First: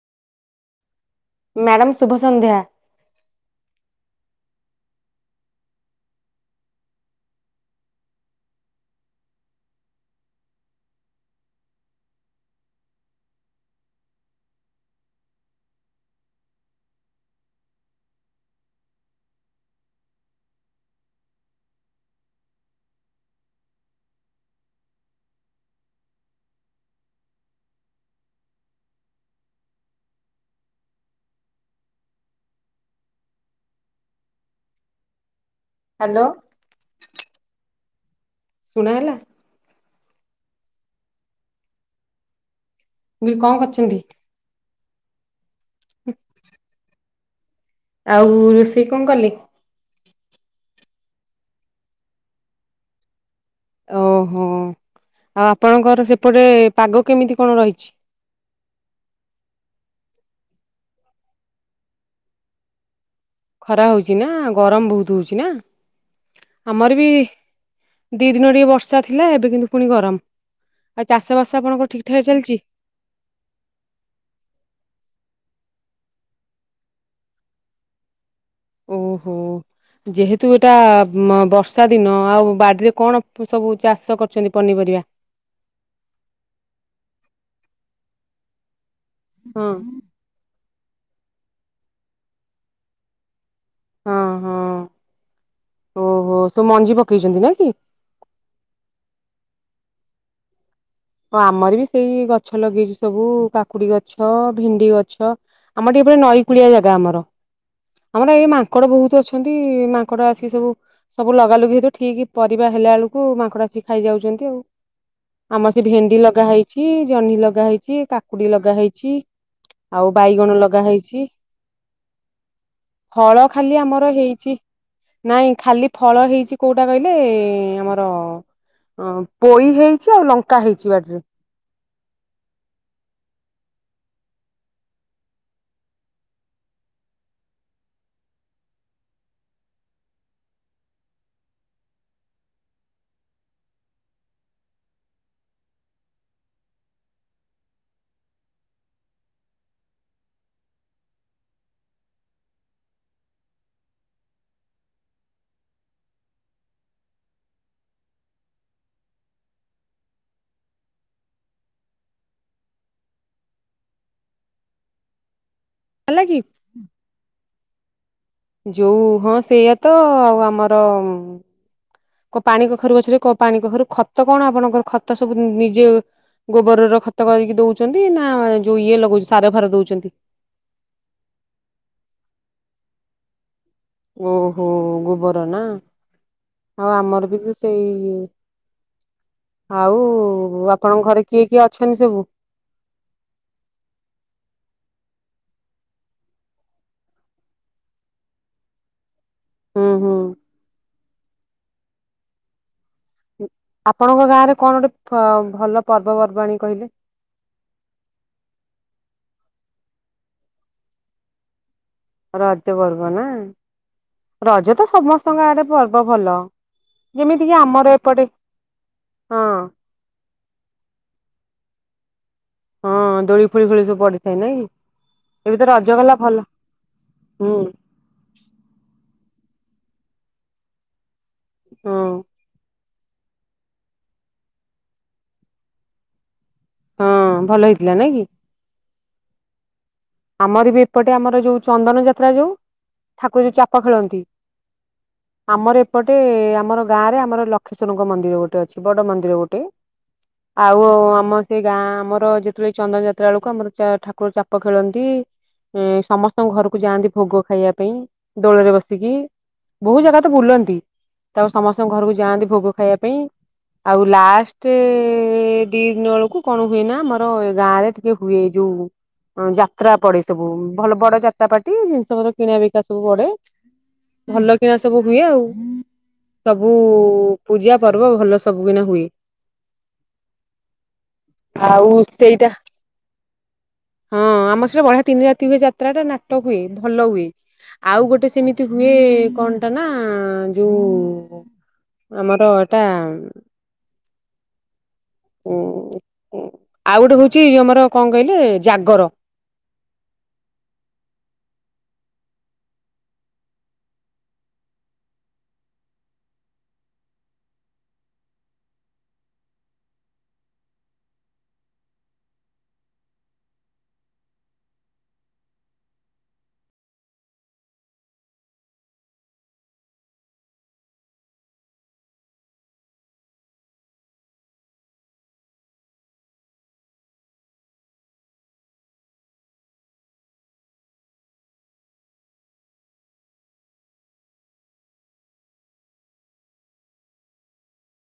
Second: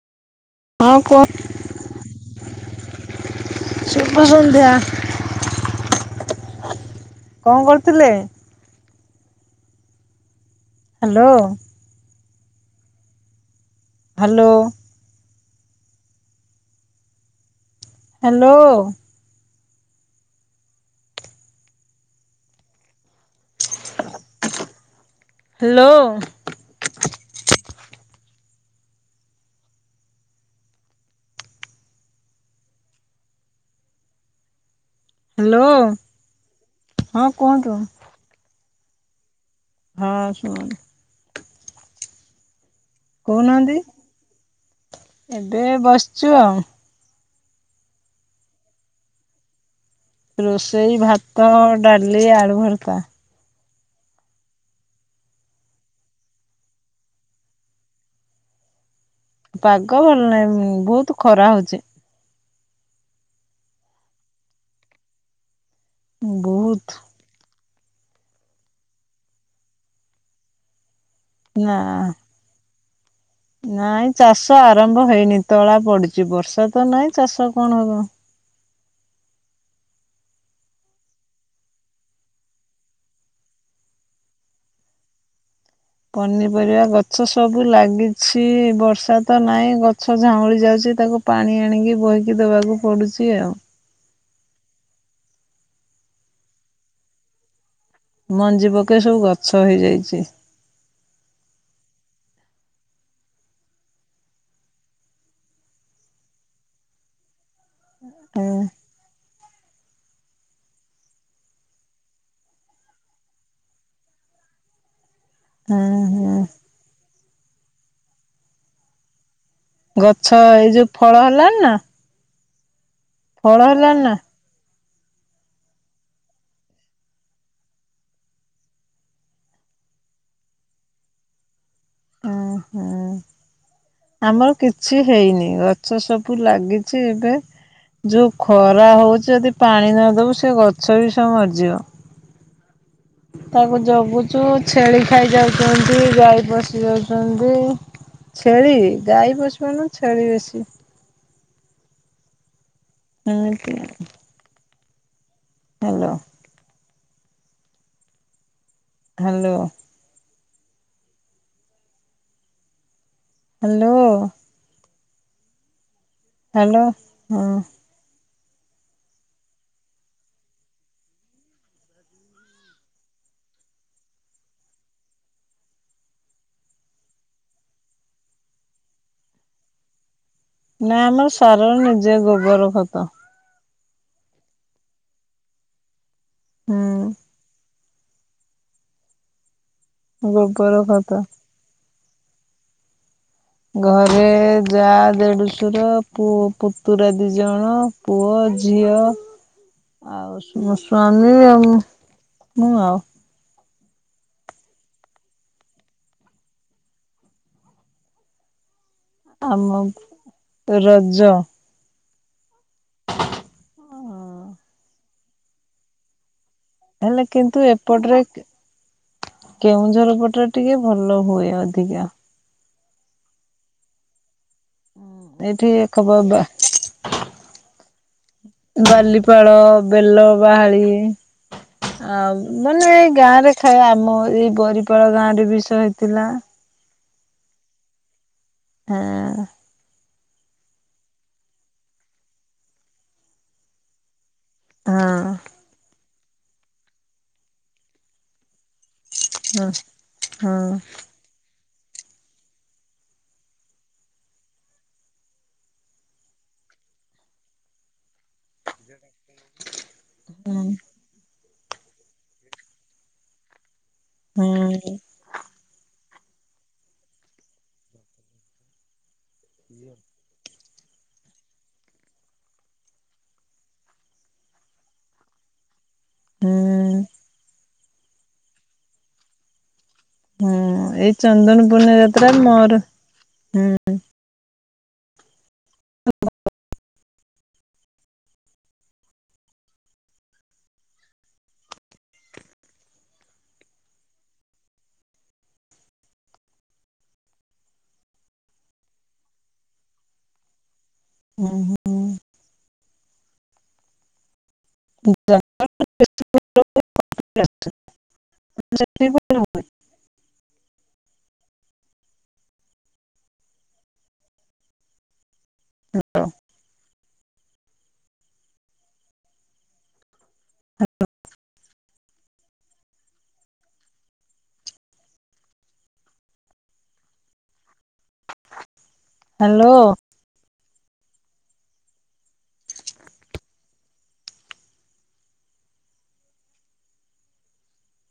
ହଁ କୁହ। ମ୍ୟାଡ଼ାମ ଶୁଭ ସନ୍ଧ୍ୟା। ସୁୁଭ ସନ୍ଧ୍ୟା। କଣ କରୁଥିଲେ? Hello. Hello. Hello. Hello. Hello. Hello. ହଁ କୁହନ୍ତୁ। ଶୁଣା ହେଲା। ହଁ ଶୁଣ [inaudible] ଇଏ କଣ କହୁନାହାନ୍ତି କରୁଚନ୍ତି? ଏବେ ବସିଛୁ ଆଉ। ଆଉ ରୋସେଇ କଣ କଲେ? ରୋଷେଇ ଭାତ ଡାଲି ଆଳୁ ଭରତା। ଓହୋ ଆଉ ଆପଣଙ୍କର ସେପଟେ ପାଗ କେମିତି କଣ ରହିଛି? ପାଗ ଭଲ ନାହିଁ ବହୁତ ଖରା ହଉଛି। ଖରା ହଉଛି ନା ଗରମ ବହୁତ ହଉଛି ନା ଆମର ବହୁତ ବି ଦୁଇ ଦିନ ଟିକେ ବର୍ଷା ଥିଲା ଏବେ କିନ୍ତୁ ପୁଣି ଗରମ ଆଉ ଚାଷବାସ ନା ଆପଣଙ୍କର ଠିକ୍ ଠାକ୍ ଚାଲିଛି? ନାଇଁ ଚାଷ ଆରମ୍ଭ ହେଇନି ତଳା ପଡିଛି ବର୍ଷା ତ ନାଇଁ ଚାଷ କଣ ହବ। ଓହୋ। ଯେହେତୁ ଏଇଟା ବର୍ଷା ଦିନ ଆଉ ବାଡିରେ କଣ ସବୁ ଚାଷ କରୁଛନ୍ତି ପନିପରିବା? ପନିପରିବା ଗଛ ସବୁ ଲାଗିଛି ବର୍ଷା ତ ହଁ ନାଇଁ ଗଛ ଝାଉଁଳି ଯାଉଛି ତାକୁ ପାଣି ଆଣିକି ବୋହିକି ଦବାକୁ ପଡୁଛି ଆଉ। ହଁ ହଁ ଓହୋ ସବୁ ମଞ୍ଜି ପକେଇଛନ୍ତି ନା କି? ମଞ୍ଜି ପକେଇ ସବୁ ଗଛ ହେଇଯାଇଛି। ହଁ ଆମର ବି ସେଇ ଗଛ ଲଗେଇଛି ସବୁ କାକୁଡି ଗଛ ଭେଣ୍ଡି ଗଛ ଆମର ଟିକେ ଏପଟେ ନଈ କୂଳିଆ ଜାଗା ଆମର ଆମର ଏଇ ହୁଁ ମାଙ୍କଡ ବହୁତ ଅଛି। ଅଛନ୍ତି ମାଙ୍କଡ ଆସି ସବୁ ସବୁ ଲଗାଲଗି ହେତୁ ଠିକ୍ ପରିବା ହେଲା ବେଳକୁ ମାଙ୍କଡ ଆସିକି ଖାଇଯାଉଛନ୍ତି ଆଉ। ଆମର ସେ ହୁଁ ଭେଣ୍ଡି ହୁଁ ଲଗା ହେଇଛି ଜହ୍ନି ଲଗା ହେଇଛି କାକୁଡି ଲଗା ହେଇଛି। ଆଉ ଗଛ ବାଇଗଣ ଏଇ ଲଗା ଯୋଉ ଫଳ ହେଇଛି। ହେଲାଣି ନା ହଳ ଫଳ ଖାଲି ହେଲାଣି ଆମର ନା ହେଇଛି। ନାଇଁ ଖାଲି ଫଳ ହେଇଛି କୋଉଟା କହିଲେ ଆମର ଅ ପୋଇ ହେଇଛି ଆଉ ଲଙ୍କା ହେଇଛି ବାଡିରେ। ଓଁ ହଁ। ଆମର କିଛି ହେଇନି ଗଛ ସବୁ ଲାଗିଛି ଏବେ। ଯୋଉ ଖରା ହଉଛି ଯଦି ପାଣି ନଦବୁ ସେ ଗଛ ବି ସବୁ ମରିଯିବ। ତାକୁ ଜଗୁଛୁ ଛେଳି ଖାଇ ଯାଉଛନ୍ତି ଗାଈ ପଶି ଯାଉଛନ୍ତି। ଛେଳି ଗାଈ ପସିପାରୁ ନାହାନ୍ତି ଛେଳି ବେଶୀ ହଁ ସେୟା। ହାଲୋ। ହାଲୋ। ହାଲୋ। ହେଲା କି? ହାଲୋ ହଁ। ଯୋଉ ହଁ ସେଇଆା ତ ଆଉ ଆମର କୋ ପାଣି କଖାରୁ ଗଛରେ କୋ ପାଣି କଖାରୁ ଖତ କଣ ଆପଣଙ୍କର ଖତ ସବୁ ନିଜେ ଗୋବରର ଖତ କରିକି ଦଉଛନ୍ତି ନା ଯୋଉ ଇଏ ଲଗଉଛି ସାର ଫାର ଦଉଛନ୍ତି? ନା ଆମର ସାର ନିଜେ ଗୋବର ଖତ ଓହୋ ଗୋବର ନା ହୁଁ ହଁ ଆମର ବି ସେଇ ଆଉ ଗୋବର ଆପଣଙ୍କ ଖତ ଘରେ କିଏ କିଏ ଅଛନ୍ତି ସବୁ? ଘରେ ଯା ଦେଢଶୁର ପୁଅ ପୁତୁରା ଦି ଜଣ ପୁଅ ଝିଅ ହୁଁ ହୁଁ। ଆଉ ମୋ ସ୍ୱାମୀ ଆଉ ମୁୁ ଆଉ ଆପଣଙ୍କ ଗାଁ ରେ କଣ ଗୋଟେ ଭଲ ପର୍ବ ପର୍ବାଣୀ କହିଲେ? ଆମ ରଜ ରଜ ପର୍ବ ନା ରଜ ତ ସମସ୍ତଙ୍କ ଆଡେ ପର୍ବ ଭଲ। ହେଲେ ଯେମିତି କିି କିନ୍ତୁ ଆମର ଏପଟରେ ଏପଟେ ହଁ କେଉଁଝର ପଟରେ ଟିକେ ଭଲ ହୁଏ ଅଧିକା। ହଁ ଦୋଳି ଫୋଳି ଫୋଳି ସବୁ ପଡିଥାଏ ନାଇଁକି? ଏବେ ତ ଏଠି ରଜ ଗଲା ଏକବ ବା ଭଲ ହୁଁ। ବାଲିପାଳ ବେଲ ବାହାଳି ହଁ। ଆଉ ମାନେ ଏଇ ଗାଁ ରେ ଖାଏ ଆମ ଏଇ ବରିପାଳ ଗାଁ ରେ ବିଷ ହେଇଥିଲା ହଁ ଭଲ ହେଇଥିଲା ନଇ କି ହଁ ଆମର ବି ଏପଟେ ଆମର ଯୋଉ ଚନ୍ଦନ ଯାତ୍ରା ଯୋଉ ଠାକୁର ଯୋଉ ଚାପ ଖେଳନ୍ତି ହଁ ଆମର ଏପଟେ ଆମର ଗାଁ ରେ ଆମର ଲକ୍ଷେଶ୍ଵରଙ୍କ ମନ୍ଦିର ଗୋଟେ ଅଛି। ବଡ଼ ମନ୍ଦିର ଗୋଟେ ହଁ ହଁ ଆଉ ଓ ଆମ ସେ ଗାଁ ଆମର ଯେତେବେଳେ ଚନ୍ଦନ ଯାତ୍ରା ବେଳକୁ ଆମର ଠାକୁର ଚାପ ଖେଳନ୍ତି ସମସ୍ତଙ୍କ ଘରକୁ ଯାଆନ୍ତି ଭୋଗ ଖାଇବା ପାଇଁ ଦୋଳରେ ଆସିକି ବହୁ ଜାଗା ତ ବୁଲନ୍ତି ତାପ ସମସ୍ତଙ୍କ ଘରକୁ ଯାଆନ୍ତି ଭୋଗ ଖାଇବା ପାଇଁ ଆଉ ଲାଷ୍ଟ ହୁଁ। ଦି ଦିନ ବେଳକୁ କୁ କଣ ହୁଏ ନା ଆମର ଏ ଗାଁ ରେ ଟିକେ ହୁଏ ଯୋଉ ଯାତ୍ରା ପଡେ ସବୁ ଭଲ ବଡ ଯାତ୍ରାପାଟି ଜିନିଷ ପତ୍ର କିଣିବା ବିକା ସବୁ ବଡେ ଭଲ କିଣା ସବୁ ହୁଏ ଆଉ ହୁଁ ସବୁ ପୂଜା ପର୍ବ ଭଲ ସବୁ କିିନା ହୁଏ ହଁ ଏଇ ଚନ୍ଦନ ଆଉ ପୂର୍ଣିମା ଯାତ୍ରା ସେଇଟା ମୋର ହୁଁ ହଁ ଆମର ସେଇଡେ ବଢିଆ ତିନି ରାତି ହୁଏ ଯାତ୍ରାଟା ନାଟ ହୁଏ ଭଲ ହୁଏ ଆଉ ଗୋଟେ ସେମିତି ହୁଏ କଣ ଟା ନା ଯୋଉ ଆମର ଏଟା ହୁଁ ଆଉ ଗୋଟେ ହଉଚି ଆମର କଅ କହିଲେ ଜାଗର। ଉଁ ହୁଁ। [inaudible] [inaudible] ହାଲୋ।